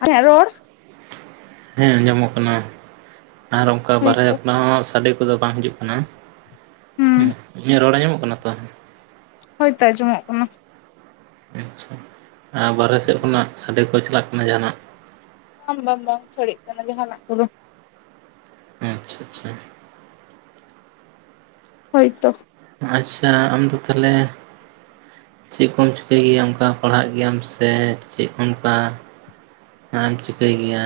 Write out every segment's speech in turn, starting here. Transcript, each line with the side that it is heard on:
left: [unintelligible] ᱟᱞᱤᱧᱟᱜ ᱨᱚᱲ
right: ᱦᱮᱸ ᱟᱸᱡᱚᱢᱚᱜ ᱠᱟᱱᱟ᱾ ᱟᱨ ᱚᱱᱠᱟ ᱵᱟᱨᱦᱮ
left: ᱦᱳᱭᱛᱚ
right: ᱦᱚᱸ ᱥᱟᱰᱮ ᱠᱚᱫᱚ ᱵᱟᱝ ᱦᱤᱡᱩᱜ ᱠᱟᱱᱟ᱾ ᱦᱩᱸ ᱤᱧᱟᱜ ᱨᱚᱲ ᱟᱡᱚᱢᱚᱜ ᱠᱟᱱᱟ? [unintelligible] ᱯᱚ
left: ᱦᱳᱭᱛᱳ ᱟᱸᱡᱚᱢᱚᱜ ᱠᱟᱱᱟ᱾
right: ᱟᱪᱪᱷᱟ ᱟᱨ ᱵᱟᱨᱦᱮ ᱥᱮᱫ ᱠᱷᱚᱱᱟᱜ ᱥᱟᱰᱮ ᱠᱚ ᱪᱟᱞᱟᱜ ᱠᱟᱱᱟ ᱡᱟᱦᱟᱱᱟᱜ
left: ᱵᱟᱝ ᱵᱟᱝ ᱵᱟᱝ ᱥᱟᱰᱮᱜ ᱠᱟᱱᱟ ᱡᱟᱦᱟᱱᱟᱜ ᱠᱚᱫᱚ
right: ᱟᱪᱪᱷᱟ ᱟᱪᱪᱷᱟ
left: ᱦᱳᱭᱛᱚ
right: ᱟᱪᱪᱷᱟ ᱟᱢᱫᱚ ᱛᱟᱦᱚᱞᱮ ᱪᱮᱫ ᱠᱚᱢ ᱪᱤᱠᱟᱹᱭ ᱜᱮᱭᱟ ᱚᱱᱠᱟ ᱯᱟᱲᱦᱟᱜ ᱜᱮᱭᱟᱢ ᱥᱮ ᱪᱮᱫ ᱚᱱᱠᱟ ᱦᱟᱜ ᱟᱢ ᱪᱤᱠᱟᱹᱭ ᱜᱮᱭᱟ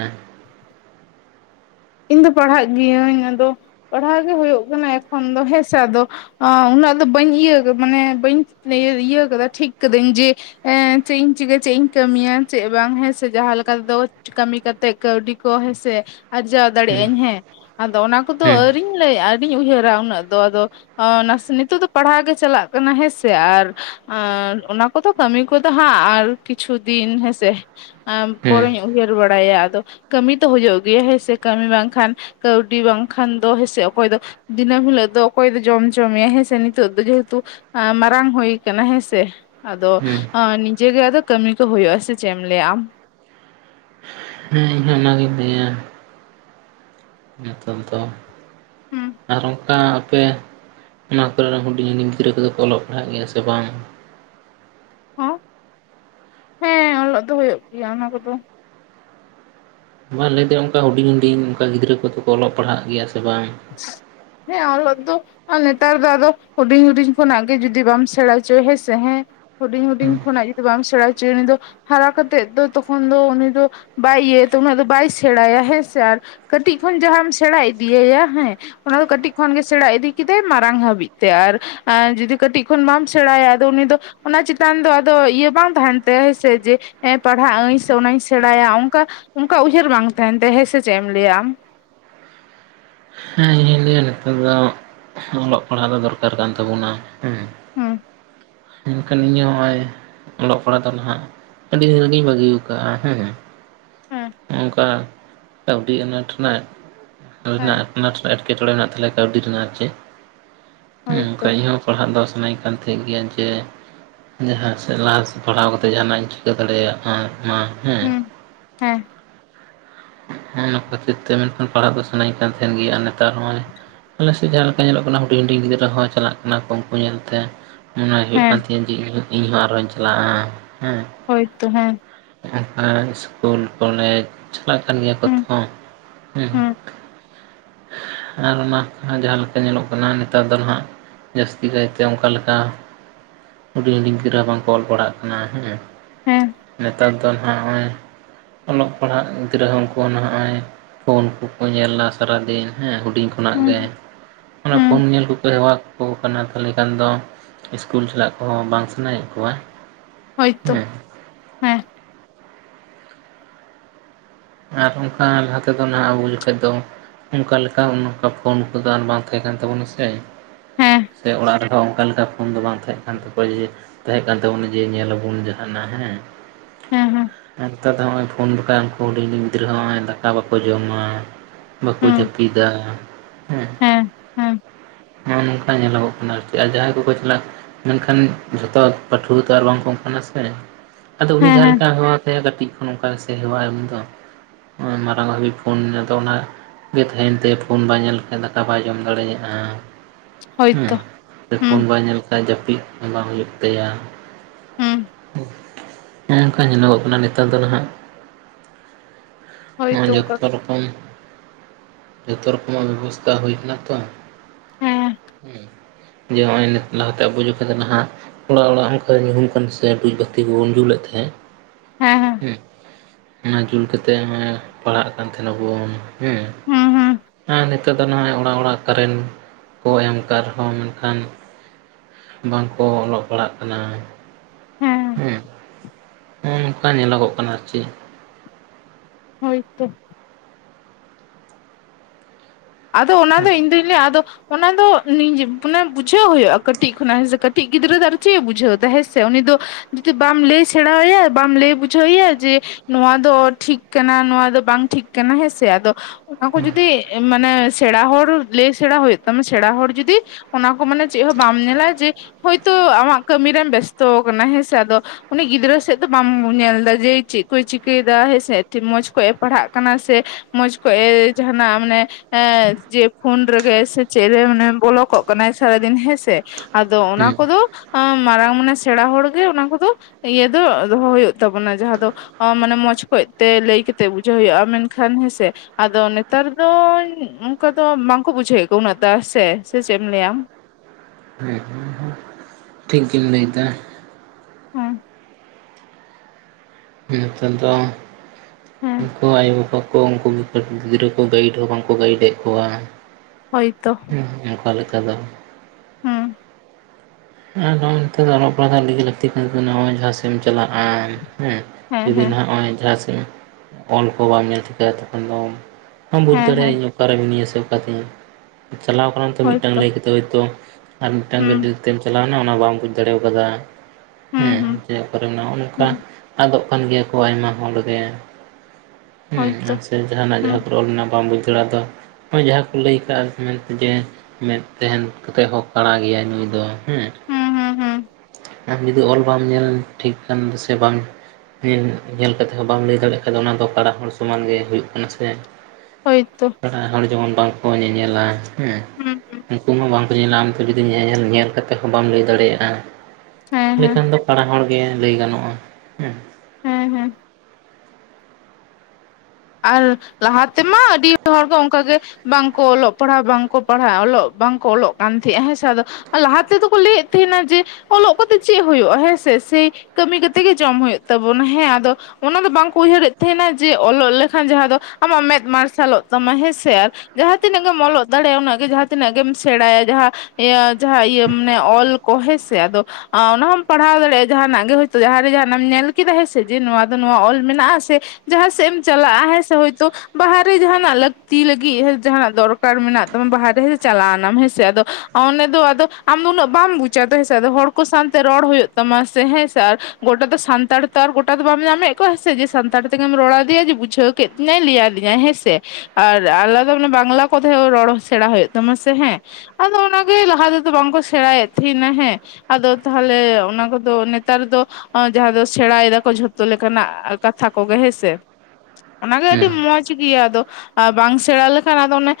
left: ᱤᱧ ᱫᱚ ᱯᱟᱲᱦᱟᱜ ᱜᱤᱭᱟᱹᱧ ᱟᱫᱚ ᱯᱟᱲᱦᱟᱜ ᱜᱮ ᱦᱩᱭᱩᱜ ᱠᱟᱱᱟ ᱮᱠᱷᱚᱱ ᱫᱚ ᱦᱮᱸ ᱥᱮ ᱟᱫᱚ ᱩᱱᱟᱹᱜ ᱫᱚ ᱵᱟᱹᱧ ᱤᱭᱟᱹᱫᱟ ᱢᱟᱱᱮ ᱵᱟᱹᱧ ᱤᱭᱟᱹ ᱠᱟᱫᱟ ᱴᱷᱤᱠ ᱠᱟᱹᱫᱟᱹᱧ ᱡᱮ ᱮ ᱪᱮᱫ ᱤᱧ ᱪᱤᱠᱟᱹᱭᱟ ᱪᱮᱫ ᱤᱧ ᱠᱟᱹᱢᱤᱭᱟ ᱪᱮᱫ ᱵᱟᱝ ᱦᱮᱸ ᱥᱮ ᱡᱟᱦᱟᱸ ᱞᱮᱠᱟ ᱛᱮᱫᱚ ᱠᱟᱹᱢᱤ ᱠᱟᱛᱮᱜ ᱠᱟᱹᱣᱰᱤ ᱠᱚ ᱦᱮᱸ ᱥᱮ ᱟᱨᱡᱟᱣ ᱫᱟᱲᱮᱭᱟᱜ ᱟᱹᱧ ᱦᱮᱸ ᱟᱫᱚ ᱚᱱᱟ ᱠᱚᱫᱚ
right: ᱦᱮᱸ
left: ᱟᱹᱣᱨᱤᱧ ᱞᱟᱹᱭᱼᱟ ᱟᱹᱰᱤᱧ ᱩᱭᱦᱟᱹᱨᱟ ᱩᱱᱟᱹᱜ ᱫᱚ ᱟᱫᱚ ᱚ ᱱᱮᱥ ᱱᱤᱛᱚᱜ ᱫᱚ ᱯᱟᱲᱦᱟᱣ ᱜᱮ ᱪᱟᱞᱟᱜ ᱠᱟᱱᱟ᱾ ᱦᱮᱸ ᱥᱮ ᱟᱨ ᱟᱨ ᱚᱱᱟ ᱠᱚᱫᱚ ᱠᱟᱹᱢᱤ ᱠᱚᱫᱚ ᱦᱟᱸᱜ ᱟᱨ ᱠᱤᱪᱷᱩ ᱫᱤᱱ ᱦᱮᱸ ᱥᱮ
right: ᱦᱮᱸ
left: ᱯᱚᱨᱮᱧ ᱩᱭᱦᱟᱹᱨ ᱵᱟᱲᱟᱭᱟ ᱟᱫᱚ ᱠᱟᱹᱢᱤ ᱛᱚ ᱦᱩᱭᱩᱜ ᱜᱮᱭᱟ ᱦᱮᱸ ᱥᱮ ᱠᱟᱹᱢᱤ ᱵᱟᱝᱠᱷᱟᱱ ᱠᱟᱹᱣᱰᱤ ᱵᱟᱝᱠᱷᱟᱱ ᱫᱚ ᱦᱮᱸ ᱥᱮ ᱚᱠᱚᱭ ᱫᱚ ᱫᱤᱱᱟᱹᱢ ᱦᱤᱞᱳᱜ ᱫᱚ ᱚᱠᱚᱭ ᱫᱚ ᱡᱚᱢᱪᱚ ᱢᱮᱭᱟ ᱦᱮᱸ ᱥᱮ ᱱᱤᱛᱚᱜ ᱫᱚ ᱡᱮᱦᱮᱛᱩ ᱢᱟᱨᱟᱝ ᱦᱩᱭ ᱠᱟᱱᱟ ᱦᱮᱸ ᱥᱮ ᱟᱫᱚ
right: ᱦᱮᱸ
left: ᱱᱤᱡᱮᱜᱮ ᱟᱫᱚ ᱠᱟᱹᱢᱤ ᱠᱚ ᱦᱩᱭᱩᱜ-ᱟ᱾ ᱥᱮ ᱪᱮᱫ ᱮᱢ ᱞᱟᱹᱭᱟ ᱟᱢ?
right: ᱦᱮᱸ ᱤᱧᱦᱚᱸ ᱚᱱᱟᱜᱤᱧ ᱞᱟᱹᱭᱟ᱾ ᱱᱤᱛᱚᱜ ᱫᱚ
left: ᱟᱢ
right: ᱟᱨ ᱚᱱᱠᱟ ᱟᱯᱮ ᱚᱱᱟ ᱠᱚᱨᱮᱱ ᱦᱩᱰᱤᱧ ᱦᱩᱰᱤᱧ ᱜᱤᱫᱽᱨᱟᱹ ᱠᱚᱫᱚ ᱠᱚ ᱚᱞᱚᱜ ᱯᱟᱲᱦᱟᱜ ᱜᱮᱭᱟ ᱥᱮ ᱵᱟᱝ
left: ᱦᱚᱸ ᱦᱮᱸ ᱚᱞᱚᱜ ᱫᱚ ᱦᱩᱭᱩᱜ ᱜᱮᱭᱟ ᱚᱱᱟ ᱠᱚᱫᱚ
right: ᱵᱟᱝ ᱞᱟᱹᱭ ᱫᱟᱝ ᱚᱱᱠᱟ ᱦᱩᱰᱤᱧᱼ ᱦᱩᱰᱤᱧ ᱚᱱᱠᱟ ᱜᱤᱫᱽᱨᱟᱹ ᱠᱚᱫᱚ ᱠᱚ ᱚᱞᱚᱜ ᱯᱟᱲᱦᱟᱜ ᱜᱮᱭᱟ ᱥᱮ ᱵᱟᱝ
left: ᱦᱮᱸ ᱚᱞ ᱫᱚ ᱟᱨ ᱱᱮᱛᱟᱨ ᱫᱚ ᱟᱫᱚ ᱦᱩᱰᱤᱧ ᱦᱩᱰᱤᱧ ᱠᱷᱚᱱᱟᱜ ᱜᱮ ᱡᱩᱫᱤ ᱵᱟᱢ ᱥᱮᱬᱟ ᱦᱚᱪᱚ ᱦᱮᱸ ᱥᱮ ᱦᱮᱸ ᱦᱩᱰᱤᱧ ᱦᱩᱰᱤᱧ ᱠᱷᱚᱱᱟᱜ ᱡᱩᱫᱤ ᱵᱟᱢ ᱥᱮᱬᱟ ᱦᱚᱪᱚᱮᱭᱟ ᱩᱱᱤ ᱫᱚ ᱦᱟᱨᱟ ᱠᱟᱛᱮᱫ ᱫᱚ ᱛᱚᱠᱷᱚᱱ ᱫᱚ ᱩᱱᱤ ᱫᱚ ᱵᱟᱭ ᱤᱭᱟᱹᱭᱟᱛᱚ ᱩᱱᱟᱹᱜ ᱫᱚ ᱵᱟᱭ ᱥᱮᱬᱟᱭᱟ ᱦᱮᱸ ᱥᱮ ᱟᱨ ᱠᱟᱹᱴᱤᱡ ᱠᱷᱚᱱ ᱡᱟᱦᱟᱸᱟᱢ ᱥᱮᱬᱟ ᱤᱫᱤᱟᱭᱟ ᱦᱮᱸ ᱚᱱᱟ ᱫᱚ ᱠᱟᱹᱴᱤᱡ ᱠᱷᱚᱱ ᱜᱮ ᱥᱮᱬᱟ ᱤᱫᱤ ᱠᱮᱫᱟᱭ ᱢᱟᱨᱟᱝ ᱦᱟᱹᱵᱤᱡ ᱛᱮ ᱟᱨ ᱟᱨ ᱡᱩᱫᱤ ᱠᱟᱹᱴᱤᱡ ᱠᱷᱚᱱ ᱵᱟᱢ ᱥᱮᱬᱟᱭᱟ ᱟᱫᱚ ᱩᱱᱤ ᱫᱚ ᱚᱱᱟ ᱪᱮᱛᱟᱱ ᱫᱚ ᱟᱫᱚ ᱤᱭᱟᱹ ᱵᱟᱝ ᱛᱟᱦᱮᱱ ᱛᱟᱭᱟ ᱦᱮᱸ ᱥᱮ ᱡᱮ ᱦᱮᱸ ᱯᱟᱲᱦᱟᱜ ᱟᱹᱧ ᱥᱮ ᱚᱱᱟᱧ ᱥᱮᱬᱟᱭᱟ ᱚᱱᱠᱟ ᱚᱱᱠᱟ ᱩᱭᱦᱟᱹᱨ ᱵᱟᱝ ᱛᱟᱦᱮᱱ ᱛᱟᱭᱟ᱾ ᱦᱮᱸ ᱥᱮ ᱪᱮᱫ ᱮᱢ ᱞᱟᱹᱭᱟ ᱟᱢ
right: ᱦᱮᱸ [unintelligible] ᱱᱮᱛᱚᱜ ᱫᱚ ᱚᱞᱚᱜ ᱯᱟᱲᱦᱟᱜ ᱫᱚ ᱫᱚᱨᱠᱟᱨ ᱠᱟᱱ ᱛᱟᱵᱚᱱᱟ᱾
left: ᱦᱮᱸ
right: ᱢᱮᱱᱠᱷᱟᱱ ᱤᱧ ᱦᱚᱸ ᱱᱚᱜ-ᱚᱭ ᱚᱞᱚᱜ ᱯᱟᱲᱦᱟᱜ ᱫᱚ ᱱᱟᱦᱟᱜ ᱟᱹᱰᱤ ᱨᱮᱜᱤᱧ ᱵᱟᱹᱜᱤ ᱟᱠᱟᱫ-ᱟ ᱦᱮᱸ
left: ᱦᱮᱸ
right: ᱦᱚᱝᱠᱟ ᱠᱟᱹᱣᱰᱤ ᱟᱱᱟᱴ ᱨᱮᱱᱟᱜ
left: ᱦᱮᱸ
right: ᱨᱮᱱᱟᱜ ᱮᱴᱠᱮᱴᱚᱬᱮ ᱢᱮᱱᱟᱜ ᱛᱟᱞᱮᱭᱟ ᱠᱟᱹᱣᱰᱤ ᱨᱮᱱᱟᱜ ᱪᱮᱫ ᱚᱱᱠᱟ
left: ᱦᱳᱭᱛᱚ
right: ᱤᱧᱦᱚᱸ ᱯᱟᱲᱦᱟᱜ ᱫᱚ ᱥᱟᱱᱟᱧ ᱠᱟᱱ ᱛᱟᱦᱮᱸᱫ ᱜᱮᱭᱟ ᱡᱮ ᱡᱟᱦᱟᱸ ᱥᱮᱫ ᱞᱟᱦᱟ ᱥᱮᱫ ᱯᱟᱲᱦᱟᱣ ᱠᱟᱛᱮᱫ ᱡᱟᱦᱟᱱᱟᱜ ᱤᱧ ᱪᱤᱠᱟᱹ ᱫᱟᱲᱮᱭᱟᱜ-ᱟ ᱢᱟ ᱦᱮᱸ
left: ᱦᱩᱸ ᱦᱮᱸ
right: ᱦᱚᱜᱼᱚᱱᱟ ᱠᱷᱟᱹᱛᱤᱨ ᱛᱮ ᱢᱮᱱᱠᱷᱟᱱ ᱯᱟᱲᱦᱟᱜ ᱫᱚ ᱥᱟᱱᱟᱧ ᱠᱟᱱ ᱛᱟᱦᱮᱱ ᱜᱮᱭᱟ ᱟᱨ ᱱᱮᱛᱟᱨ ᱦᱚᱸᱭ, ᱟᱞᱮᱥᱮᱜ ᱡᱟᱦᱟᱸ ᱞᱮᱠᱟ ᱧᱮᱞᱚᱜ ᱠᱟᱱᱟ, ᱦᱩᱰᱤᱧ ᱦᱩᱰᱤᱧ ᱜᱤᱫᱽᱨᱟᱹ ᱦᱚᱸ ᱪᱟᱞᱟᱜ ᱠᱟᱱᱟ ᱠᱚ ᱩᱱᱠᱩ ᱧᱮᱞᱛᱮ᱾ ᱢᱚᱱᱮᱭ ᱦᱩᱭᱩᱜ
left: ᱦᱮᱸ
right: ᱠᱟᱱ ᱛᱤᱧᱟᱹ ᱡᱮ ᱤᱧᱦᱚᱸ ᱟᱨᱦᱚᱸᱧ ᱪᱟᱞᱟᱜ-ᱟ ᱦᱮᱸ᱾
left: ᱦᱳᱭ ᱛᱚ ᱦᱮᱸ᱾
right: ᱟᱨ ᱤᱥᱠᱩᱞ, ᱠᱚᱞᱮᱡᱽ ᱪᱟᱞᱟᱜ ᱠᱟᱱ ᱜᱮᱭᱟ
left: ᱦᱩᱸ
right: ᱠᱚᱛᱚ ᱦᱮᱸ᱾
left: ᱦᱩᱸ [inaudible]
right: ᱟᱨ ᱚᱱᱟ ᱡᱟᱦᱟᱸ ᱞᱮᱠᱟ ᱧᱮᱞᱚᱜ ᱠᱟᱱᱟ ᱱᱮᱛᱟᱨ ᱫᱚ ᱱᱟᱦᱟᱸᱜ, ᱡᱟᱹᱥᱛᱤ ᱠᱟᱭᱛᱮ ᱚᱱᱠᱟ ᱞᱮᱠᱟ ᱦᱩᱰᱤᱧ ᱦᱩᱰᱤᱧ ᱜᱤᱫᱽᱨᱟᱹ ᱵᱟᱝᱠᱚ ᱚᱞ ᱯᱟᱲᱟᱜ ᱠᱟᱱᱟ ᱦᱮᱸ᱾
left: ᱦᱮᱸ
right: ᱱᱮᱛᱟᱨ ᱫᱚ ᱱᱟᱦᱟᱜ ᱦᱚᱜᱼᱚᱭ ᱚᱞᱚᱜ ᱯᱟᱲᱦᱟᱜ, ᱜᱤᱫᱽᱨᱟᱹ ᱦᱚᱸ ᱩᱱᱠᱩ ᱱᱚᱜ-ᱚᱭ ᱯᱷᱳᱱ ᱠᱚᱠᱚ ᱧᱮᱞᱟ ᱥᱟᱨᱟᱫᱤᱱ ᱦᱮᱸ ᱦᱩᱰᱤᱧ ᱠᱷᱚᱱᱟᱜ ᱜᱮ᱾
left: ᱦᱩᱸ
right: ᱚᱱᱟ
left: ᱦᱩᱸ
right: ᱯᱷᱳᱱ ᱧᱮᱞ ᱠᱚᱠᱚ ᱦᱮᱣᱟ ᱠᱟᱠᱚ ᱠᱟᱱᱟ ᱛᱟᱦᱚᱞᱮ ᱠᱷᱟᱱ ᱫᱚ, ᱤᱥᱠᱩᱞ ᱪᱟᱞᱟᱜ ᱠᱚᱦᱚᱸ ᱵᱟᱝ ᱥᱟᱱᱟᱭᱮᱜ ᱠᱚᱣᱟ᱾
left: ᱦᱳᱭᱛᱳ᱾
right: ᱦᱮᱸ ᱟᱨ ᱚᱱᱠᱟ ᱞᱟᱦᱟ ᱛᱮᱫᱚ ᱱᱟᱦᱟᱜ ᱟᱵᱚ ᱡᱚᱠᱷᱟ ᱫᱚ, ᱚᱱᱠᱟ ᱞᱮᱠᱟ ᱚᱱᱠᱟ ᱯᱷᱳᱱ ᱠᱚᱫᱚ ᱟᱨ ᱵᱟᱝ ᱛᱟᱦᱮᱸ ᱠᱟᱱ ᱛᱟᱵᱚᱱᱟ ᱥᱮ᱾
left: ᱦᱮᱸ
right: ᱥᱮ ᱚᱲᱟᱜ ᱨᱮᱦᱚᱸ ᱚᱱᱠᱟ ᱞᱮᱠᱟ ᱯᱷᱳᱱ ᱫᱚ ᱵᱟᱝ ᱛᱟᱦᱮᱸ ᱠᱟᱱ ᱛᱟᱠᱚᱣᱟ ᱡᱮ ᱛᱟᱸᱦᱮ ᱠᱟᱱ ᱛᱟᱵᱳᱱᱟ ᱡᱮ ᱧᱮᱞᱟᱵᱚᱱ ᱡᱟᱦᱟᱱᱟᱜ ᱦᱮᱸ᱾
left: ᱦᱮᱸ ᱦᱮᱸ
right: ᱟᱨ ᱱᱮᱛᱟᱨ ᱫᱚ ᱦᱚᱸᱜᱼᱚᱭ ᱯᱷᱳᱱ ᱵᱟᱠᱷᱟᱡ, ᱰᱩᱰᱤᱧ ᱦᱩᱰᱤᱧ ᱜᱤᱫᱽᱨᱟᱹ ᱦᱚᱸᱜᱼᱚᱭ ᱫᱟᱠᱟ ᱵᱟᱠᱚ ᱡᱚᱢᱟ ᱵᱟᱠᱚ
left: ᱦᱩᱸ
right: ᱡᱟᱹᱯᱤᱫᱟ᱾ ᱦᱮᱸ, ᱱᱚᱜ-ᱚ ᱱᱚᱝᱠᱟ ᱧᱮᱞᱚᱜᱚᱜ ᱠᱟᱱᱟ ᱟᱨᱠᱤ᱾ ᱟᱨ ᱡᱟᱦᱟᱸᱭ ᱠᱚᱠᱚ ᱪᱟᱞᱟᱜ ᱢᱮᱱᱠᱷᱟᱱ ᱡᱷᱚᱛᱚ ᱯᱟᱹᱴᱷᱩᱣᱟᱹ ᱛᱚ ᱟᱨ ᱵᱟᱝᱠᱚ ᱚᱱᱠᱟᱱᱟ ᱥᱮ᱾ ᱟᱫᱚ ᱩᱱᱤ
left: ᱦᱮᱸ
right: ᱡᱟᱦᱟ
left: ᱦᱮᱸ
right: ᱞᱮᱠᱟ ᱦᱮᱣᱟ ᱠᱟᱭᱟ ᱠᱟᱹᱴᱤᱡ ᱠᱷᱚᱱ ᱚᱱᱠᱟ ᱜᱮ ᱥᱮ ᱦᱮᱣᱟᱜ ᱟᱭ ᱩᱱᱤ ᱫᱚ᱾ ᱢᱟᱨᱟᱝ ᱦᱟᱹᱵᱤᱡ ᱯᱷᱳᱱ ᱟᱫᱚ ᱱᱟᱜ, ᱜᱮ ᱛᱟᱦᱮᱱ ᱛᱮ ᱯᱷᱳᱱ ᱵᱟᱭ ᱧᱮᱞ ᱞᱮᱠᱷᱟᱡ ᱫᱟᱠᱟ ᱵᱟᱭ ᱡᱚᱢ ᱫᱟᱲᱮᱭᱟᱜᱼᱟ᱾
left: ᱦᱳᱭᱛᱚ
right: ᱦᱮᱸ ᱯᱷᱳᱱ
left: ᱦᱩᱸ
right: ᱵᱟᱭ ᱧᱮᱞ ᱠᱷᱟᱡ ᱡᱟᱹᱯᱤᱫ ᱦᱚᱸ ᱵᱟᱝ ᱦᱩᱭᱩᱜ ᱛᱟᱭᱟ᱾
left: ᱦᱩᱸ
right: ᱦᱚᱸᱜ-ᱚ ᱱᱚᱱᱠᱟ ᱧᱮᱞᱚᱜᱚᱜ ᱠᱟᱱᱟ ᱱᱮᱛᱟᱨ ᱫᱚ ᱱᱟᱦᱟᱜ, ᱦᱚᱸ
left: ᱦᱳᱭᱛᱚ ᱚᱱᱠᱟ
right: ᱡᱚᱛᱚ
left: ᱜᱮ
right: ᱨᱚᱠᱚᱢ, ᱡᱚᱛᱚ ᱨᱚᱠᱚᱢᱟᱜ ᱵᱮᱵᱚᱥᱛᱷᱟ ᱦᱩᱭ ᱠᱟᱱᱟ ᱛᱚ ᱦᱮᱸ᱾
left: ᱦᱮᱸ
right: ᱡᱮ ᱦᱚᱜᱼᱚᱭ ᱱᱮ ᱞᱟᱦᱟᱛᱮ ᱟᱵᱚ ᱡᱚᱠᱷᱟᱡ ᱫᱚ ᱱᱟᱦᱟᱜ ᱚᱲᱟᱜ ᱚᱲᱟᱜ ᱚᱱᱠᱟ ᱧᱩᱦᱩᱢ ᱠᱟᱱ ᱥᱮ ᱰᱩᱡᱽ ᱵᱟᱹᱛᱤ ᱠᱚᱵᱚᱱ ᱡᱩᱞᱮᱫ ᱛᱟᱦᱮᱸᱫ ᱦᱮᱸ᱾ ᱚᱱᱟ ᱡᱩᱞ ᱠᱟᱛᱮ, ᱛᱮ ᱦᱚᱸᱜᱚᱭ ᱯᱟᱲᱦᱟᱜ ᱠᱟᱱ ᱛᱟᱦᱮᱱᱟᱵᱚᱱ, ᱦᱮᱸ
left: ᱦᱩᱸ ᱦᱩᱸ
right: ᱟᱨ ᱱᱤᱛᱚᱜ ᱫᱚ ᱱᱚᱜ-ᱚᱭ ᱚᱲᱟᱜ ᱚᱲᱟᱜ ᱠᱟᱨᱮᱱᱴ ᱠᱚ ᱮᱢ ᱠᱟᱜ ᱨᱮᱦᱚᱸ ᱢᱮᱱᱠᱷᱟᱱ ᱵᱟᱝᱠᱚ ᱚᱞᱚᱜ ᱯᱟᱲᱦᱟᱜ ᱠᱟᱱᱟ᱾ ᱦᱮᱸ᱾ ᱱᱚᱜᱼᱚ ᱱᱚᱝᱠᱟ ᱧᱮᱞᱚᱜᱚᱜ ᱠᱟᱱᱟ ᱟᱨ ᱪᱮᱜ᱾
left: ᱦᱳᱭ ᱛᱚ᱾ ᱟᱫᱚ ᱚᱱᱟ ᱫᱚ ᱤᱧ ᱫᱚᱭ ᱞᱟᱹᱭᱟ ᱟᱫᱚ, ᱚᱱᱟ ᱫᱚ ᱱᱮᱡᱮ, ᱢᱟᱱᱮ ᱵᱩᱡᱷᱟᱹᱣ ᱦᱩᱭᱩᱜᱼᱟ᱾ ᱠᱟᱹᱴᱤᱡ ᱠᱷᱚᱱᱟᱜ ᱦᱮᱸ ᱥᱮ ᱠᱟᱹᱴᱤᱡ ᱜᱤᱫᱽᱨᱟᱹ ᱫᱚ ᱟᱨ ᱪᱮᱫ ᱮ ᱵᱩᱡᱷᱟᱹᱣ ᱫᱟ᱾ ᱦᱮᱸ ᱥᱮ ᱩᱱᱤ ᱫᱚ ᱡᱩᱫᱤ ᱵᱟᱢ ᱞᱟᱹᱭ ᱥᱮᱬᱟᱣᱟᱭᱟ ᱵᱟᱢ ᱞᱟᱹᱭ ᱵᱩᱡᱷᱟᱹᱣᱮᱭᱟ ᱡᱮ, ᱱᱚᱣᱟ ᱫᱚ ᱴᱷᱤᱠ ᱠᱟᱱᱟ ᱱᱚᱣᱟ ᱫᱚ ᱵᱟᱝ ᱴᱷᱤᱠ ᱠᱟᱱᱟ ᱦᱮᱸᱥᱮ ᱟᱫᱚ ᱚᱱᱟ ᱠᱚ ᱡᱚᱫᱤ, ᱢᱟᱱᱮ ᱥᱮᱬᱟ ᱦᱚᱲ ᱞᱟᱹᱭ ᱥᱮᱬᱟ ᱦᱩᱭᱩᱜ ᱛᱟᱢᱟ᱾ ᱥᱮᱬᱟ ᱦᱚᱲ ᱡᱩᱫᱤ ᱚᱱᱟ ᱠᱚ ᱢᱟᱱᱮ ᱪᱮᱜ ᱦᱚᱸ ᱵᱟᱢ ᱧᱮᱞᱟ ᱡᱮ ᱦᱳᱭ ᱛᱚ ᱟᱢᱟᱜ ᱠᱟᱹᱢᱤ ᱨᱮᱢ ᱵᱮᱥᱛᱚ ᱠᱟᱱᱟ ᱦᱮᱸᱥᱮ ᱟᱫᱚ ᱩᱱᱤ ᱜᱤᱫᱽᱨᱟᱹ ᱥᱮᱜ ᱫᱚ ᱵᱟᱢ ᱧᱮᱞ ᱫᱟ ᱡᱮ ᱪᱮᱫ ᱠᱚᱭ ᱪᱤᱠᱟᱹᱭ ᱫᱟ ᱦᱮᱴᱳᱭ ᱥᱮ ᱢᱚᱸᱡᱽ ᱚᱠᱚᱡ ᱮ ᱯᱟᱲᱦᱟᱜ ᱠᱟᱱᱟ ᱥᱮ ᱢᱚᱸᱡᱽ ᱠᱚᱡ ᱮ ᱡᱟᱦᱱᱟᱜ ᱢᱟᱱᱮ ᱦᱮᱸ ᱡᱮ ᱯᱷᱳᱱ ᱨᱮᱜᱮ ᱥᱮ ᱪᱮᱜ ᱨᱮ ᱚᱱᱮ ᱵᱚᱞᱚᱠᱚᱜ ᱠᱟᱱᱟᱭ ᱥᱟᱨᱟᱫᱤᱱ ᱦᱮᱸᱥᱮ, ᱟᱫᱚ ᱚᱱᱟ
right: ᱦᱮᱸ
left: ᱠᱚᱫᱚ ᱢᱟᱨᱟᱝ ᱢᱟᱱᱮ ᱥᱮᱬᱟ ᱦᱚᱲ ᱜᱮ ᱚᱱᱟ ᱠᱚᱫᱚ ᱤᱭᱟᱹ ᱫᱚ ᱫᱚᱦᱚ ᱦᱩᱭᱩᱜ ᱛᱟᱵᱚᱱᱟ ᱡᱟᱦᱟᱸ ᱫᱚ, ᱢᱟᱱᱮ ᱢᱚᱸᱡᱽ ᱚᱠᱚᱡ ᱛᱮ ᱞᱟᱹᱭ ᱠᱟᱛᱮᱜ ᱵᱩᱡᱷᱟᱹᱣ ᱦᱩᱭᱩᱜᱼᱟ᱾ ᱢᱮᱱᱠᱷᱟᱱ ᱦᱮᱸᱥᱮ ᱟᱫᱚ ᱱᱮᱛᱟᱨ ᱫᱚ ᱚᱱᱠᱟ ᱫᱚ ᱵᱟᱝᱠᱚ ᱵᱩᱡᱷᱟᱹᱣᱮᱜ ᱠᱚᱣᱟ ᱩᱱᱟᱹᱜ ᱫᱟ ᱥᱮ ᱥᱮᱪᱮᱫ ᱮᱢ ᱞᱟᱹᱭᱟ ᱟᱢ?
right: ᱦᱮᱸᱻ ᱴᱷᱤᱠᱜᱮᱢ ᱞᱟᱹᱭ ᱫᱟ᱾
left: ᱦᱮᱸ
right: ᱱᱮᱛᱟᱨ ᱫᱚ
left: ᱦᱮᱸ
right: ᱩᱱᱠᱩ ᱟᱭᱳ ᱵᱟᱵᱟ ᱠᱚ ᱠᱚ ᱩᱱᱠᱩ ᱠᱟᱹᱴᱤᱡ ᱜᱤᱫᱽᱨᱟᱹ ᱠᱚ ᱜᱟᱭᱤᱰ ᱦᱚᱸ ᱵᱟᱝᱠᱚ ᱜᱟᱭᱤᱰ ᱮᱜ ᱠᱚᱣᱟᱸ
left: ᱦᱳᱭᱛᱚ
right: ᱚᱱᱠᱟ ᱞᱮᱠᱟ ᱞᱮᱠᱟ ᱫᱚ ᱾
left: ᱦᱮᱸ
right: ᱟᱨ ᱱᱚᱜᱚᱭ ᱛᱮ ᱫᱚ ᱚᱞᱚᱜ ᱯᱟᱲᱦᱟᱜ ᱫᱚ ᱱᱤᱡᱮ ᱞᱟᱹᱠᱛᱤ ᱠᱟᱱ ᱛᱟᱵᱚᱱᱟ, ᱱᱚᱜᱼᱚᱭ ᱡᱟᱦᱟᱸᱥᱮᱫ ᱮᱢ ᱪᱟᱞᱟᱜᱼᱟ ᱾ ᱦᱮᱸ
left: ᱦᱮᱸ
right: ᱡᱩᱫᱤ
left: ᱦᱮᱸ
right: ᱱᱟᱦᱟᱸᱜ ᱱᱚᱜᱼᱚᱭ ᱡᱟᱦᱟᱸ ᱥᱮᱜ ᱚᱞ ᱠᱚ ᱵᱟᱢ ᱧᱮᱞ ᱴᱷᱤᱠᱟᱹᱟ ᱛᱚᱠᱷᱚᱱ ᱫᱚᱢ ᱵᱩᱡ
left: ᱦᱮᱸ ᱦᱮᱸ
right: ᱫᱟᱲᱮᱭᱟᱜᱼᱟ ᱤᱧ ᱚᱠᱟᱨᱮ ᱢᱤᱱᱟᱹᱧᱟ, ᱥᱮ ᱚᱠᱟ ᱛᱮ ᱤᱧ ᱪᱟᱞᱟᱣ ᱠᱟᱱᱟᱢ ᱛᱚ ᱢᱤᱫᱴᱟᱝ
left: ᱦᱳᱭᱛᱚ
right: ᱞᱟᱹᱭ ᱠᱟᱛᱮ ᱦᱚᱭ ᱛᱚ ᱟᱨ ᱢᱤᱫᱴᱟᱝ ᱜᱟᱹᱰᱤ
left: ᱦᱩᱸ
right: ᱛᱮᱢ ᱪᱟᱞᱟᱣᱱᱟ ᱚᱱᱟ ᱵᱟᱢ ᱵᱩᱡᱽ ᱫᱟᱲᱮᱣ ᱠᱟᱫᱟ ᱾
left: ᱦᱩᱸ
right: ᱦᱮᱸ
left: ᱦᱩᱸ
right: ᱡᱮ ᱚᱠᱟᱨᱮ ᱢᱮᱱᱟᱜᱼᱟ ᱱᱚᱜᱼᱱᱝᱠᱟ
left: ᱦᱩᱸ
right: ᱟᱫᱚᱜ ᱠᱟᱱ ᱜᱮᱭᱟ ᱠᱚ ᱾ ᱠᱚ ᱟᱭᱢᱟ ᱚᱰᱮ ᱦᱮᱸ,
left: ᱦᱳᱭᱛᱚ
right: ᱟᱨ ᱥᱮ ᱡᱟᱦᱟᱸᱱᱟᱜ
left: ᱦᱩᱸ
right: ᱡᱟᱦᱟᱸ ᱠᱚ ᱚᱞ ᱢᱮᱱᱱᱟᱜᱼᱟ, ᱵᱟᱢ ᱵᱩᱡᱽ ᱫᱟᱲᱮᱭᱟᱜᱼᱟ ᱛᱚ ᱱᱚᱜᱚᱭ ᱡᱟᱦᱟᱸ ᱠᱚ ᱞᱟᱹᱭ ᱠᱟᱜᱼᱟ ᱢᱮᱱᱛᱮ ᱡᱮ ᱢᱮᱫ ᱛᱮᱦᱮᱱ ᱠᱟᱛᱮᱜ ᱦᱚᱸ ᱠᱟᱲᱟ ᱜᱮᱭᱟ ᱱᱩᱭ ᱫᱚ ᱾ ᱦᱩᱸᱻ,
left: ᱦᱩᱸ ᱦᱩᱸ ᱦᱩᱸ
right: ᱟᱢ ᱡᱩᱫᱤ ᱚᱞ ᱵᱟᱢ ᱧᱮᱞ ᱴᱷᱤᱠ ᱠᱟᱱ ᱥᱮ ᱵᱟᱢ ᱧᱮᱞ ᱠᱟᱛᱮ ᱦᱚᱸ ᱵᱟᱢ ᱞᱟᱹᱭ ᱫᱟᱲᱮᱜ ᱠᱷᱟᱱ, ᱚᱱᱟ ᱫᱚ ᱠᱟᱸᱲᱟ ᱦᱚᱲ ᱥᱚᱢᱟᱱ ᱜᱮ ᱦᱩᱭᱩᱜ ᱠᱟᱱᱟ ᱥᱮ ᱾
left: ᱦᱳᱭ ᱛᱚ
right: ᱠᱟᱲᱟ ᱦᱚᱲ ᱡᱮᱢᱚᱱ ᱵᱟᱝᱠᱚ ᱧᱮᱧᱮᱞᱟ
left: ᱦᱩᱸ ᱦᱩᱸ
right: ᱦᱮᱸ ᱩᱱᱠᱩ ᱦᱚᱸ ᱵᱟᱝ ᱠᱚ ᱧᱮᱞᱟ ᱟᱢ ᱡᱩᱫᱤ ᱧᱮᱞ, ᱧᱮᱞ ᱠᱟᱛᱮ ᱦᱚᱸ ᱵᱟᱢ ᱞᱟᱹᱭ ᱫᱟᱲᱮᱭᱟᱜᱼᱟ ᱾
left: ᱦᱮᱸ ᱦᱮᱸ
right: ᱞᱮᱠᱷᱟᱱ ᱫᱚ ᱠᱟᱸᱲᱟ ᱦᱚᱲ ᱜᱮ ᱞᱟᱹᱭ ᱜᱟᱱᱚᱜᱼᱟ, ᱦᱮᱸ
left: ᱦᱮᱸᱻᱦᱮᱸᱻ᱾ ᱟᱨ ᱞᱟᱦᱟ ᱛᱮᱢᱟ ᱟᱹᱰᱤ ᱦᱚᱲ ᱠᱚ ᱚᱱᱠᱟᱜᱮ- ᱵᱟᱝᱠᱚ ᱚᱞᱚᱜ ᱯᱟᱲᱦᱟᱜ ᱵᱟᱝᱠᱚ ᱯᱟᱲᱦᱟᱜᱼᱟ ᱚᱞᱚᱜ ᱵᱟᱝᱠᱚ ᱚᱞᱚᱜ ᱠᱟᱱ ᱛᱟᱦᱮᱸᱼᱟ ᱦᱮᱸ ᱥᱮ ᱟᱫᱚ ᱞᱟᱦᱟ ᱛᱮᱫᱚ ᱠᱚ ᱞᱟᱹᱭᱮᱜ ᱛᱟᱦᱮᱸᱱᱟ ᱡᱮ ᱚᱞᱚᱜ ᱠᱟᱛᱮᱜ ᱪᱮᱜ ᱦᱩᱭᱩᱜᱼᱟ ᱦᱮᱸᱥᱮ, ᱥᱮᱭ ᱠᱟᱹᱢᱤ ᱠᱟᱛᱮᱜ ᱜᱮ ᱡᱚᱢ ᱦᱩᱭᱩᱜ ᱛᱟᱵᱚᱱᱟ ᱦᱮᱸ ᱟᱫᱚ ᱚᱱᱟ ᱫᱚ ᱵᱟᱝᱠᱚ ᱩᱭᱦᱟᱹᱨᱮᱜ ᱛᱟᱦᱮᱸᱱᱟ ᱡᱮ, ᱚᱞᱚᱜ ᱞᱮᱠᱷᱟᱱ ᱡᱟᱦᱟᱸ ᱫᱚ ᱟᱢᱟᱜ ᱢᱮᱫ ᱢᱟᱨᱥᱟᱞᱚᱜ ᱛᱟᱢᱟ, ᱦᱮᱸᱥᱮ ᱟᱨ ᱡᱟᱦᱟᱸ ᱛᱤᱱᱟᱹᱜ ᱜᱮᱢ ᱚᱞᱚᱜ ᱫᱟᱲᱮᱜ ᱩᱱᱟᱹᱜ ᱜᱮ ᱡᱟᱦᱟᱸ ᱛᱤᱱᱟᱹᱜ ᱜᱮᱢ ᱥᱮᱬᱟᱭᱟ ᱡᱟᱦᱟᱸ ᱤᱭᱟᱹ ᱡᱟᱦᱟᱸ ᱤᱭᱟᱹ ᱢᱟᱱᱮ ᱚᱞ ᱠᱚ ᱦᱮᱸ ᱥᱮ ᱟᱫᱚ ᱚᱱᱟ ᱦᱚᱸᱢ ᱯᱟᱲᱦᱟᱣ ᱫᱟᱲᱮᱭᱟᱜᱼᱟ, ᱡᱟᱦᱟᱸᱱᱟᱜ ᱜᱮ ᱦᱳᱭ ᱛᱚ ᱡᱟᱦᱟᱸᱨᱮ ᱡᱟᱦᱟᱸᱱᱟᱜ ᱮᱢ ᱧᱮᱞ ᱠᱮᱫᱟ ᱦᱮᱸ ᱥᱮ ᱡᱮ ᱱᱚᱣᱟ ᱫᱚ ᱱᱚᱣᱟ ᱚᱞ ᱢᱮᱱᱟᱜᱼᱟ᱾ ᱥᱮ ᱡᱟᱦᱟᱸ ᱥᱮᱫᱴᱜ ᱮᱢ ᱪᱟᱞᱟᱜᱼᱟ ᱾ ᱦᱮᱸ ᱥᱮ ᱦᱳᱭ ᱛᱚ ᱵᱟᱦᱟ ᱨᱮ ᱡᱟᱦᱟᱸᱱᱟᱜ ᱞᱟᱹᱠᱛᱤ ᱞᱟᱹᱜᱤᱜ ᱡᱟᱦᱟᱸᱱᱟᱜ ᱫᱚᱨᱠᱟᱨ ᱢᱮᱱᱟᱜ ᱛᱟᱢᱟ ᱵᱟᱦᱟ ᱨᱮ ᱪᱟᱞᱟᱣᱱᱟᱢ ᱦᱮᱸᱥᱮ ᱟᱫᱚ ᱚᱱᱮ ᱫᱚ ᱟᱫᱚ ᱟᱢ ᱩᱱᱟᱹᱜ ᱵᱟᱢ ᱵᱩᱡᱟ ᱛᱚ ᱦᱮᱸ ᱥᱮ ᱟᱫᱚ ᱦᱚᱲ ᱠᱚ ᱥᱟᱶᱛᱮ ᱨᱚᱲ ᱦᱩᱭᱩᱜ ᱛᱟᱢᱟ ᱥᱮ ᱦᱮᱸ ᱥᱮ ᱟᱨ ᱜᱚᱴᱟ ᱫᱚ ᱥᱟᱱᱛᱟᱲ ᱛᱚ ᱟᱨ ᱜᱚᱴᱟ ᱫᱚ ᱵᱟᱢ ᱧᱟᱢᱮᱜ ᱠᱚᱣᱟ ᱥᱮ ᱡᱮ, ᱥᱟᱱᱛᱟᱲ ᱛᱮᱜᱮᱢ ᱨᱚᱲᱟᱫᱮᱭᱟ ᱡᱮ ᱵᱩᱡᱷᱟᱹᱣ ᱠᱮᱜ ᱛᱤᱧᱟᱭ ᱞᱟᱹᱭ ᱟᱫᱤᱧᱟᱭ ᱦᱮᱸ ᱥᱮ ᱾ ᱟᱨ ᱟᱞᱟᱫᱟ ᱢᱟᱱᱮ ᱵᱟᱝᱞᱟ ᱠᱚᱛᱮ ᱦᱚᱸ ᱨᱚᱲ ᱥᱮᱬᱟ ᱦᱳᱭᱳᱜ ᱛᱟᱢᱟ ᱥᱮ ᱦᱮᱸ ᱟᱫᱚ ᱚᱱᱟᱜᱮ ᱞᱟᱦᱟ ᱛᱮᱫᱚ ᱵᱟᱝᱠᱚ ᱥᱮᱲᱟᱭᱮᱜ ᱛᱟᱦᱮᱸᱱᱟ ᱦᱮᱸ ᱟᱫᱚ ᱛᱟᱦᱚᱞᱮ ᱚᱱᱟ ᱠᱚᱫᱚ ᱱᱮᱛᱟᱨ ᱫᱚ ᱚᱸ ᱡᱟᱦᱟᱸ ᱫᱚ ᱥᱮᱬᱟᱭ ᱫᱟᱠᱚ ᱡᱷᱚᱛᱚ ᱞᱮᱠᱟᱱᱟᱜ ᱠᱟᱛᱷᱟ ᱠᱚᱜᱮ ᱦᱮᱸ ᱥᱮ ᱾ ᱚᱱᱟᱜᱮ ᱟᱹᱰᱤ
right: ᱦᱮᱸ
left: ᱢᱚᱸᱡᱽ ᱜᱮᱭᱟ ᱟᱫᱚ, ᱵᱟᱝ ᱥᱮᱬᱟ ᱞᱮᱠᱷᱟᱱ ᱟᱫᱚ ᱚᱱᱮ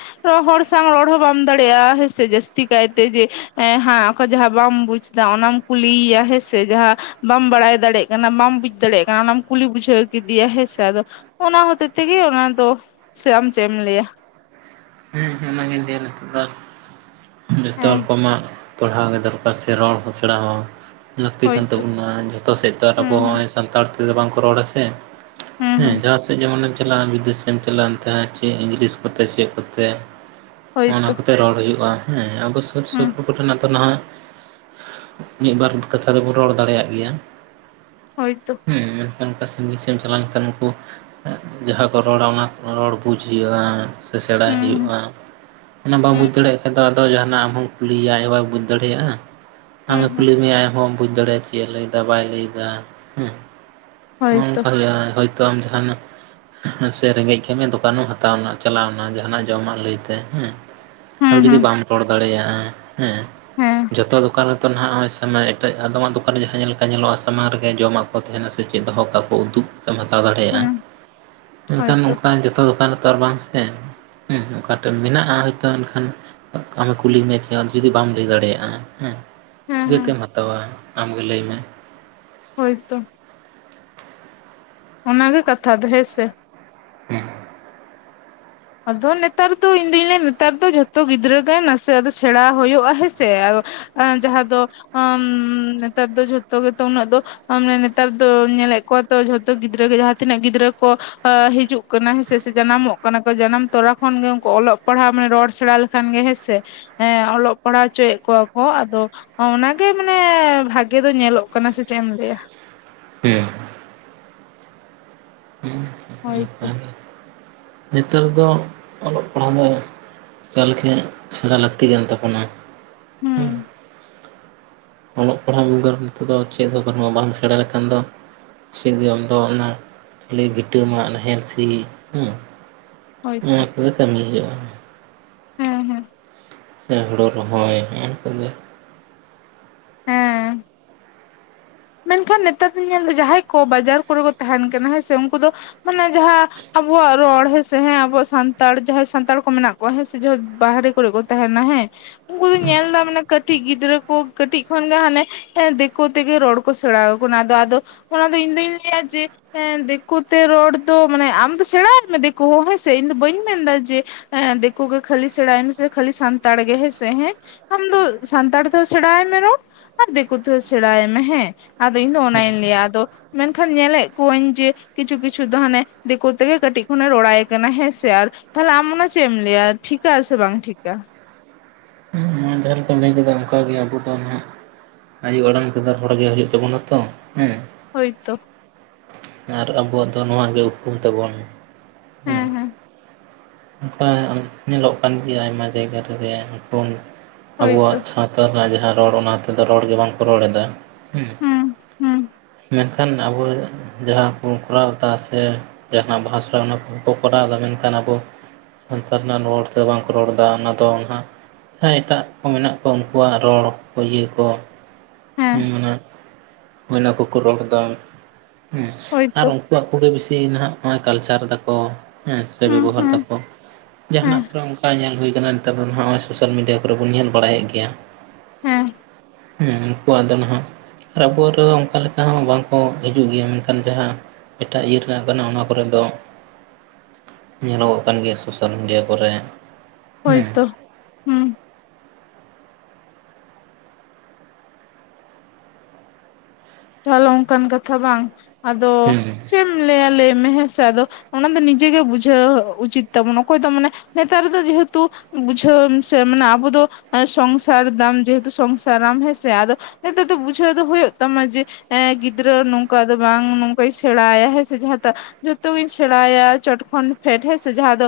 left: ᱦᱚᱲ ᱥᱟᱝ ᱨᱚᱲ ᱦᱚᱸ ᱵᱟᱢ ᱫᱟᱲᱮᱭᱟᱜᱼᱟ, ᱦᱮᱸᱥᱮ ᱡᱟᱹᱥᱛᱤ ᱠᱟᱭᱛᱮ ᱡᱮ ᱮᱸᱦᱟᱸ ᱡᱟᱦᱟᱸ ᱵᱟᱢ ᱵᱩᱡ ᱫᱟ ᱚᱱᱟᱢ ᱠᱩᱞᱤᱭᱼᱭᱟ ᱦᱮᱸᱥᱮ ᱡᱟᱦᱟᱸ ᱵᱟᱢ ᱵᱟᱲᱟᱭ ᱫᱟᱲᱮᱜ ᱠᱟᱱᱟ ᱵᱟᱢ ᱵᱩᱡ ᱫᱟᱲᱮᱭᱟᱜ ᱠᱟᱱᱟ, ᱚᱱᱟᱢ ᱠᱩᱞᱤ ᱵᱩᱡᱷᱟᱹᱣ ᱠᱮᱫᱮᱭᱟ ᱦᱮᱸᱥᱮ ᱟᱫᱚ ᱚᱱᱟ ᱦᱚᱛᱮ ᱛᱮᱜᱮ ᱚᱱᱟ ᱫᱚ ᱥᱮ ᱟᱢ ᱪᱮᱜ ᱮᱢ ᱞᱟᱹᱭᱟ?
right: ᱦᱮᱸᱻᱦᱢ ᱚᱱᱟ ᱜᱤᱧ ᱞᱟᱹᱭᱟ ᱱᱤᱡᱥᱥ, ‌ ᱡᱚᱛᱚ
left: ᱦᱮᱸ
right: ᱨᱚᱠᱚᱢᱟᱜ ᱯᱟᱲᱦᱟᱣ ᱜᱮ ᱫᱚᱨᱠᱟᱨ ᱥᱮ ᱨᱚᱲ ᱦᱚᱸ ᱥᱮᱬᱟ ᱦᱚᱸ᱾ ᱞᱟᱹᱠᱛᱤ ᱠᱟᱱ
left: ᱦᱳᱭᱛᱚ
right: ᱛᱟᱵᱚᱱᱟ ᱡᱷᱚᱛᱚ ᱥᱮᱫ ᱛᱚ ᱟᱵᱚ
left: ᱦᱩᱸ ᱦᱩᱸ
right: ᱦᱚᱜᱼᱚᱭ ᱥᱟᱱᱛᱟᱲ ᱛᱮᱫᱚ ᱵᱟᱝᱠᱚ ᱨᱚᱲᱟ ᱥᱮ ᱾
left: ᱦᱩᱸ
right: ᱦᱮᱸ
left: ᱦᱩᱸ
right: ᱡᱟᱦᱟᱸᱥᱮᱫ ᱡᱮᱢᱚᱱᱮ ᱮᱢ ᱪᱟᱞᱟᱜᱼᱟ, ᱵᱤᱫᱮᱥᱮᱢ ᱪᱟᱞᱟᱜᱼᱟ ᱚᱱᱛᱮ ᱦᱚᱸ ᱪᱮᱫ ᱤᱝᱞᱤᱥ ᱠᱚᱛᱮ ᱪᱮᱫ ᱠᱚᱛᱮ ᱚᱱᱟ
left: ᱦᱳᱭᱛᱚ
right: ᱠᱚᱛᱮ ᱨᱚᱲ ᱦᱩᱭᱩᱜᱼᱟ, ᱦᱮᱸ ᱟᱵᱚ ᱥᱩᱨ
left: ᱦᱩᱸ
right: ᱥᱩᱯᱩᱨ ᱠᱚᱨᱮᱱᱟᱜ ᱫᱚ ᱱᱟᱦᱚᱭ ᱢᱤᱫᱵᱟᱨ ᱠᱟᱛᱷᱟ ᱛᱚᱵᱚᱱ ᱨᱚᱲ ᱫᱟᱲᱮᱭᱟᱜ ᱜᱮᱭᱟ ᱾
left: ᱦᱳᱭᱛᱳ
right: ᱦᱮᱸ ᱢᱮᱱᱠᱷᱟᱱ ᱚᱱᱠᱟ ᱥᱟᱺᱜᱤᱧ ᱥᱮᱫ ᱮᱢ ᱪᱟᱞᱟᱣ ᱞᱮᱱᱠᱷᱟᱱ ᱩᱱᱠᱩ ᱡᱟᱦᱟᱸ ᱠᱚ ᱨᱚᱲᱟ ᱚᱱᱟ ᱠᱚ ᱨᱚᱲ ᱵᱩᱡᱽ ᱦᱩᱭᱩᱜᱼᱟ ᱥᱮ ᱥᱮᱬᱟᱭ
left: ᱦᱩᱸ ᱦᱩᱸ
right: ᱦᱩᱭᱩᱜᱼᱟ ᱚᱱᱟ ᱵᱟᱢ
left: ᱦᱩᱸ
right: ᱵᱩᱡᱽ ᱫᱟᱲᱮᱭᱟᱜ ᱠᱷᱟᱡ ᱫᱚ ᱟᱫᱚ ᱡᱟᱦᱟᱱᱟᱜ ᱟᱢᱦᱚᱸ ᱠᱩᱞᱤᱭᱮᱭᱟ ᱟᱡ ᱦᱚᱸ ᱵᱟᱭ ᱵᱩᱡᱽ ᱫᱟᱲᱮᱭᱟᱜᱼᱟ
left: ᱦᱩᱸ
right: ᱟᱢᱮ
left: ᱦᱩᱸ
right: ᱠᱩᱞᱤ ᱢᱮᱭᱟ ᱟᱡ ᱦᱚᱸ ᱵᱟᱢ ᱵᱩᱡᱽ ᱫᱟᱲᱮᱭᱟᱜ ᱟ ᱪᱮᱫ ᱞᱟᱹᱭᱫᱟ ᱵᱟᱭ ᱞᱟᱹᱭᱫᱟ ᱦᱮᱸ ᱱᱚᱜᱼᱚᱭ
left: ᱦᱳᱭᱛᱚ
right: ᱱᱚᱝᱠᱟ ᱡᱟᱦᱟᱸ ᱦᱳᱭᱛᱳ ᱟᱢ ᱡᱟᱦᱟᱱᱟᱜ ᱦᱮᱸᱥᱮ ᱨᱮᱸᱜᱮᱡ ᱠᱮᱜᱢᱮᱭᱟ ᱫᱚᱠᱟᱱᱮᱢ ᱦᱟᱛᱟᱣᱱᱟ ᱪᱟᱞᱟᱣᱱᱟ ᱡᱟᱦᱟᱸᱱᱟᱜ ᱡᱚᱢᱟᱜ ᱞᱟᱹᱭᱛᱮ ᱦᱮᱸ ᱟᱨ
left: ᱦᱩᱸ
right: ᱡᱩᱫᱤ
left: ᱦᱩᱸ
right: ᱵᱟᱢ ᱨᱚᱲ ᱫᱟᱲᱮᱭᱟᱜᱼᱟ ᱦᱮᱸ
left: ᱦᱮᱸ
right: ᱡᱚᱛᱚ ᱫᱚᱠᱟᱱ ᱨᱮ ᱱᱤᱛᱚ ᱱᱟᱦᱟᱜ ᱦᱚᱭ ᱥᱟᱢᱟᱭ ᱤᱴᱟᱹᱜ ᱟᱫᱚᱢᱟᱜ ᱫᱚᱠᱟᱱ ᱨᱮ ᱡᱟᱦᱟᱸ ᱧᱮᱞ ᱞᱮᱠᱟ ᱧᱮᱞᱚᱜᱼᱟ ᱥᱟᱢᱟᱝ ᱨᱮᱜᱮ ᱡᱚᱢᱟᱜ ᱠᱚ ᱛᱟᱦᱮᱱᱟ ᱥᱮ ᱪᱮᱫ ᱦᱚᱸ ᱠᱟᱠᱚᱫᱩᱛ ᱛᱚᱢ ᱦᱟᱛᱟᱣ ᱫᱟᱲᱮᱭᱟᱜᱼᱟ
left: ᱦᱩᱸ
right: ᱢᱮᱱᱠᱷᱟᱱ
left: ᱦᱳᱭᱛᱚ
right: ᱚᱱᱠᱟ ᱡᱚᱛᱚ ᱫᱚᱠᱟᱱ ᱨᱮ ᱛᱚ ᱟᱨ ᱵᱟᱝ ᱥᱮ ᱦᱮᱸ ᱚᱠᱟᱴᱟᱜ ᱢᱮᱱᱟᱜᱼᱟ ᱦᱚᱭᱛᱳ ᱮᱱᱠᱷᱟᱱ ᱟᱢᱮ ᱠᱩᱞᱤ ᱢᱮᱭᱟ ᱡᱩᱫᱤ ᱵᱟᱢ ᱞᱟᱹᱭ ᱫᱟᱲᱮᱭᱟᱜᱼᱟ ᱦᱮᱸ
left: ᱦᱮᱸ
right: ᱪᱤᱠᱟᱹᱛᱮᱢ
left: ᱦᱮᱸ
right: ᱦᱟᱛᱟᱣᱟ ᱟᱢ ᱜᱮ ᱞᱟᱹᱭᱢᱮ
left: ᱦᱳᱭᱛᱚ ᱚᱱᱟᱜᱮ ᱠᱟᱛᱷᱟ ᱫᱚ ᱦᱮ ᱥᱮ
right: ᱦᱮᱸ
left: ᱟᱫᱚ ᱱᱮᱛᱟᱨ ᱫᱚ ᱤᱧᱫᱩᱧ ᱞᱟᱹᱭᱼᱟ ᱱᱮᱛᱟᱨ ᱫᱚ ᱡᱷᱚᱛᱚ ᱜᱤᱫᱽᱨᱟᱹ ᱜᱮ ᱱᱟᱥᱮ ᱟᱫᱚ ᱥᱮᱬᱟ ᱦᱳᱭᱳᱜᱼᱟ ᱦᱮᱸᱥᱮ ᱡᱟᱦᱟᱸ ᱫᱚ ᱟᱸᱻ ᱱᱮᱛᱟᱨ ᱫᱚ ᱡᱷᱚᱛᱚ ᱜᱮᱛᱚ ᱩᱱᱟᱹᱜ ᱫᱚ ᱟᱢᱱᱮ ᱱᱮᱛᱟᱨ ᱫᱚ ᱧᱮᱞᱮᱫ ᱠᱚᱣᱟ ᱛᱚ ᱡᱷᱚᱛᱚ ᱜᱤᱫᱽᱨᱟᱹ ᱡᱟᱦᱟᱸ ᱛᱤᱱᱟᱹᱜ ᱜᱤᱫᱽᱨᱟᱹ ᱠᱚ ᱦᱤᱡᱩᱜ ᱠᱟᱱᱟ ᱦᱮᱸᱥᱮ ᱡᱟᱱᱟᱢᱚᱜ ᱠᱟᱱᱟ ᱡᱟᱱᱟᱢ ᱛᱚᱨᱟ ᱠᱷᱚᱱᱜᱮ ᱩᱱᱠᱩ ᱚᱞᱚᱜ ᱯᱟᱲᱦᱟᱣ ᱢᱟᱱᱮ ᱨᱚᱲ ᱥᱮᱬᱟ ᱞᱮᱠᱷᱟᱱ ᱜᱮ ᱦᱮᱸ ᱥᱮ ᱦᱮᱸ ᱚᱞᱚᱜ ᱯᱟᱲᱦᱟᱣ ᱦᱚᱪᱚᱭᱮᱫ ᱠᱚᱣᱟ ᱠᱚ ᱟᱫᱚ ᱚᱱᱟᱜᱮ ᱢᱟᱱᱮ ᱵᱷᱟᱜᱮ ᱫᱚ ᱧᱮᱞᱚᱜ ᱠᱟᱱᱟ ᱥᱮ ᱪᱮᱫ ᱮᱢ ᱞᱟᱹᱭᱟ
right: ᱦᱩᱸ ᱮ
left: ᱦᱳᱭᱛᱚ
right: [unintelligible] ᱱᱮᱛᱟᱨ ᱫᱚ ᱚᱞᱚᱜ ᱯᱟᱲᱦᱟᱣ ᱢᱟᱹᱭ ᱮᱠᱟᱞ ᱜᱮ ᱥᱮᱬᱟ ᱞᱟᱹᱠᱛᱤ ᱠᱟᱱ ᱛᱟᱵᱚᱱᱟ
left: ᱦᱩᱸ
right: ᱚᱞᱚᱜ ᱯᱟᱲᱦᱟᱜ ᱵᱮᱜᱚᱨ ᱱᱤᱛᱚᱜ ᱫᱚ ᱪᱮᱫ ᱦᱚᱸ ᱵᱟᱹᱱᱩᱜᱼᱟ ᱵᱟᱢ ᱥᱮᱬᱟ ᱞᱮᱠᱷᱟᱱ ᱫᱚ ᱥᱤᱨᱡᱚᱱ ᱫᱚ ᱚᱱᱟ ᱠᱷᱟᱹᱞᱤ ᱵᱷᱤᱴᱟᱹ ᱢᱟᱜ ᱱᱟᱦᱮᱞ ᱥᱤ ᱱᱚᱣᱟ
left: ᱦᱳᱭᱛᱚ
right: ᱠᱚᱜᱮ ᱠᱟᱹᱢᱤ ᱦᱩᱭᱩᱜᱼᱟ
left: ᱦᱮᱸᱻᱦᱮᱸᱻ
right: ᱥᱮ ᱦᱩᱲᱩ ᱨᱚᱦᱚᱭ ᱱᱚᱜᱼᱚᱭ ᱠᱚᱜᱮ
left: ᱦᱮᱸ ᱢᱮᱱᱠᱷᱟᱱ ᱱᱮᱛᱟᱨ ᱫᱤᱧ ᱧᱮᱞᱫᱟ ᱡᱟᱦᱟᱸᱭ ᱠᱚ ᱵᱟᱡᱟᱨ ᱠᱚᱨᱮ ᱠᱚ ᱛᱟᱦᱮᱱ ᱠᱟᱱᱟ ᱦᱮᱸ ᱥᱮ ᱩᱱᱠᱩ ᱫᱚ ᱢᱟᱱᱮ ᱡᱟᱦᱟᱸ ᱟᱵᱚᱣᱟᱜ ᱨᱚᱲ ᱦᱮᱸᱥᱮ ᱦᱮᱸ ᱟᱵᱚᱣᱟᱜ ᱥᱟᱱᱛᱟᱲ ᱡᱟᱦᱟᱸᱭ ᱥᱟᱱᱛᱟᱲ ᱠᱚ ᱢᱮᱱᱟᱜ ᱠᱚᱣᱟ ᱦᱮᱸ ᱥᱮ ᱡᱟᱦᱟᱸ ᱵᱟᱦᱨᱮ ᱠᱚᱨᱮ ᱠᱚ ᱛᱟᱦᱮᱱᱟ ᱦᱮᱸ ᱩᱱᱠᱩ ᱫᱚᱧ ᱧᱮᱞ ᱮᱫᱟ ᱢᱟᱱᱮ ᱠᱟᱹᱴᱤᱡ ᱜᱤᱫᱽᱨᱟᱹ ᱠᱚ ᱠᱟᱹᱴᱤᱡ ᱠᱷᱚᱱ ᱜᱮ ᱦᱟᱱᱮ ᱫᱤᱠᱩ ᱛᱮᱜᱮ ᱨᱚᱲ ᱠᱚ ᱥᱮᱬᱟᱣ ᱟᱠᱚ ᱚᱱᱟ ᱟᱫᱚ ᱟᱫᱚ ᱚᱱᱟ ᱫᱚ ᱤᱧ ᱫᱩᱧ ᱞᱟᱹᱭᱟ ᱡᱮ ᱦᱮᱸ ᱫᱤᱠᱩ ᱛᱮ ᱨᱚᱲ ᱫᱚ ᱢᱟᱱᱮ ᱟᱢ ᱫᱚ ᱥᱮᱬᱟᱭ ᱢᱮ ᱫᱤᱠᱩ ᱦᱚᱸ ᱦᱮᱸᱥᱮ ᱤᱧ ᱫᱚ ᱵᱟᱹᱧ ᱢᱮᱱᱫᱟ ᱡᱮ ᱫᱤᱠᱳ ᱜᱮ ᱠᱷᱟᱹᱞᱤ ᱥᱮᱬᱟᱭ ᱢᱮ ᱥᱮ ᱠᱷᱟᱹᱞᱤ ᱥᱟᱱᱛᱟᱲ ᱜᱮ ᱦᱮᱸ ᱥᱮ ᱦᱮᱸ ᱟᱢ ᱫᱚ ᱥᱟᱱᱛᱟᱲ ᱛᱮᱦᱚᱸ ᱥᱮᱬᱟᱭ ᱢᱮ ᱨᱚᱲ ᱟᱨ ᱫᱤᱠᱩ ᱛᱮᱦᱚᱸ ᱥᱮᱬᱟᱭ ᱢᱮ ᱦᱮᱸ ᱟᱫᱚ ᱤᱧ ᱫᱚ ᱚᱱᱟᱧ ᱞᱟᱹᱭᱟ ᱟᱫᱚ ᱢᱮᱱᱠᱷᱟᱱ ᱧᱮᱞᱮᱫ ᱠᱚᱣᱟᱹᱧ ᱡᱮ ᱠᱤᱪᱷᱩ ᱠᱤᱪᱷᱩ ᱫᱚ ᱦᱟᱱᱮ ᱫᱤᱠᱩ ᱛᱮᱜᱮ ᱠᱟᱹᱴᱤᱡ ᱠᱷᱚᱱᱮ ᱨᱚᱲᱟᱭ ᱠᱟᱱᱟ ᱦᱮᱸᱥᱮ ᱟᱨ ᱛᱟᱦᱞᱮ ᱟᱢ ᱚᱱᱟ ᱪᱮᱫ ᱮᱢ ᱞᱟᱹᱭᱟ ᱴᱷᱤᱠᱟ ᱟ ᱥᱮ ᱵᱟᱝ ᱴᱷᱤᱠᱟ
right: ᱡᱟᱦᱟᱸ ᱞᱮᱠᱟᱢ ᱞᱟᱹᱭ ᱠᱮᱫᱟ ᱚᱱᱠᱟ ᱜᱮ ᱟᱵᱚ ᱫᱚ ᱦᱟᱸᱜ ᱟᱭᱩ ᱟᱲᱟᱝ ᱛᱮᱫᱚ ᱨᱚᱲ ᱜᱮ ᱦᱩᱭᱩᱜ ᱛᱟᱵᱚᱱᱟ ᱛᱚ ᱦᱮᱸ
left: ᱦᱳᱭᱛᱚ
right: ᱟᱨ ᱟᱵᱚᱣᱟᱜ ᱫᱚ ᱱᱚᱣᱟᱜᱮ ᱩᱯᱨᱩᱢ ᱛᱟᱵᱚᱱ ᱦᱮᱸ ᱚᱱᱠᱟ ᱧᱮᱞᱚᱜ ᱠᱟᱱ ᱜᱮᱭᱟ ᱟᱭᱢᱟ ᱡᱟᱭᱜᱟ ᱨᱮᱜᱮ ᱩᱱᱠᱩ ᱟᱵᱚᱣᱟᱜ
left: ᱦᱳᱭᱛᱚ
right: ᱥᱟᱶᱛᱟ ᱨᱮᱱᱟᱜ ᱡᱟᱦᱟᱸ ᱨᱚᱲ ᱚᱱᱟ ᱛᱮᱫᱚ ᱨᱚᱲ ᱵᱟᱝᱠᱚ ᱨᱚᱲ ᱮᱫᱟ
left: ᱦᱩᱸ ᱦᱩᱸ
right: ᱢᱮᱱᱠᱷᱟᱱ ᱟᱵᱚ ᱡᱟᱦᱟᱸ ᱠᱚ ᱠᱚᱨᱟᱣ ᱮᱫᱟ ᱥᱮ ᱡᱟᱦᱟᱱᱟᱜ ᱵᱟᱦᱟ ᱥᱚᱦᱨᱟᱭ ᱚᱱᱟ ᱠᱚ ᱠᱚ ᱠᱚᱨᱟᱣ ᱮᱫᱟ ᱢᱮᱱᱠᱷᱟᱱ ᱟᱵᱚ ᱥᱟᱱᱛᱟᱲ ᱨᱮᱱᱟᱜ ᱨᱚᱲ ᱛᱮ ᱵᱟᱝᱠᱚ ᱨᱚᱲ ᱮᱫᱟ ᱚᱱᱟ ᱫᱚ ᱱᱟᱦᱟᱜ ᱦᱮᱸ ᱮᱴᱟᱜ ᱠᱚ ᱢᱮᱱᱟᱜ ᱠᱚᱣᱟ ᱩᱝᱠᱩᱣᱟᱜ ᱨᱚᱲ ᱠᱚ ᱤᱭᱟᱹ ᱠᱚ
left: ᱦᱮᱸ
right: ᱦᱩᱸ ᱚᱱᱟ, ᱚᱱᱟ ᱠᱚᱠᱚ ᱨᱚᱲ ᱮᱫᱟ ᱦᱮᱸ ᱟᱨ
left: ᱦᱳᱭᱛᱚ
right: ᱩᱱᱠᱩ [unintelligible] ᱠᱚᱜᱮ ᱵᱤᱥᱤ ᱢᱮᱱᱟᱜ ᱵᱚᱱᱟ ᱠᱟᱞᱪᱟᱨ ᱮᱫᱟᱠᱚ ᱦᱮᱸ ᱥᱮ
left: ᱦᱩᱸ
right: ᱵᱮᱵᱚᱦᱟᱨ
left: ᱦᱩᱸ
right: ᱫᱟᱠᱚ ᱡᱟᱦᱟᱱᱟᱜ
left: ᱦᱮᱸ
right: ᱠᱚᱨᱮ ᱚᱝᱠᱟ ᱧᱮᱞ ᱦᱩᱭ ᱠᱟᱱᱟ ᱱᱮᱛᱟᱨ ᱫᱚ ᱱᱚᱜ-ᱚᱭ ᱥᱳᱥᱟᱞ ᱢᱤᱰᱤᱭᱟ ᱠᱚᱨᱮ ᱵᱚᱱ ᱧᱮᱞ ᱵᱟᱲᱟᱭᱮᱫ ᱜᱮᱭᱟ
left: ᱦᱮᱸ
right: ᱦᱮᱸ ᱩᱱᱠᱩᱣᱟᱜ ᱫᱚ ᱱᱟᱦᱟᱜ ᱟᱨ ᱟᱵᱚᱣᱟᱜ ᱨᱮ ᱚᱱᱠᱟ ᱞᱮᱠᱟ ᱦᱚᱸ ᱵᱟᱝᱠᱚ ᱦᱤᱡᱩᱜ ᱜᱮᱭᱟ ᱢᱮᱱᱠᱷᱟᱱ ᱡᱟᱦᱟᱸ ᱮᱴᱟᱜ ᱤᱭᱟᱹ ᱨᱮᱱᱟᱜ ᱠᱟᱱᱟ ᱚᱱᱟ ᱠᱚᱨᱮ ᱫᱚ ᱧᱮᱞᱚᱜᱚᱜ ᱠᱟᱱ ᱜᱮᱭᱟ ᱥᱳᱥᱟᱞ ᱢᱤᱰᱤᱭᱟ ᱠᱚᱨᱮ ᱦᱮᱸ
left: ᱦᱳᱭᱛᱳ ᱦᱩᱸ ᱛᱟᱦᱞᱮ ᱚᱝᱠᱟᱱ ᱠᱟᱛᱷᱟ ᱵᱟᱝ ᱟᱫᱚ
right: ᱦᱮᱸ
left: ᱪᱮᱫ ᱮᱢ ᱞᱟᱹᱭᱟ ᱞᱟᱹᱭ ᱢᱮ ᱦᱮᱸ ᱥᱮ ᱟᱫᱚ ᱚᱱᱟ ᱫᱚ ᱱᱤᱡᱮ ᱜᱮ ᱵᱩᱡᱷᱟᱹᱣ ᱩᱪᱤᱛ ᱛᱟᱵᱚᱱ ᱚᱠᱚᱭ ᱫᱚ ᱢᱟᱱᱮ ᱱᱮᱛᱟᱨ ᱫᱚ ᱡᱮᱦᱮᱛᱩ ᱵᱩᱡᱷᱟᱹᱣᱮᱢ ᱥᱮ ᱢᱟᱱᱮ ᱟᱵᱚ ᱫᱚ ᱥᱚᱝᱥᱟᱨ ᱫᱟᱢ ᱡᱮᱦᱮᱛᱩ ᱥᱚᱝᱥᱟᱨᱟᱢ ᱦᱮᱸᱥᱮ ᱟᱫᱚ ᱱᱮᱛᱟᱨ ᱫᱚ ᱵᱩᱡᱷᱟᱹᱣ ᱫᱚ ᱦᱩᱭᱩᱜ ᱛᱟᱢᱟ ᱡᱮ ᱮᱸ, ᱜᱤᱫᱽᱨᱟᱹ ᱱᱚᱝᱠᱟ ᱫᱚ ᱵᱟᱝ ᱱᱚᱝᱠᱟᱭ ᱥᱮᱬᱟᱭ ᱟ ᱦᱮᱸ ᱥᱮ ᱡᱟᱦᱟᱸᱴᱟᱜ ᱡᱚᱛᱚᱜᱤᱧ ᱥᱮᱬᱟᱭᱟ ᱪᱚᱴᱠᱷᱚᱱ ᱯᱷᱮᱰ ᱦᱮᱸᱥᱮ ᱡᱟᱦᱟᱸ ᱫᱚ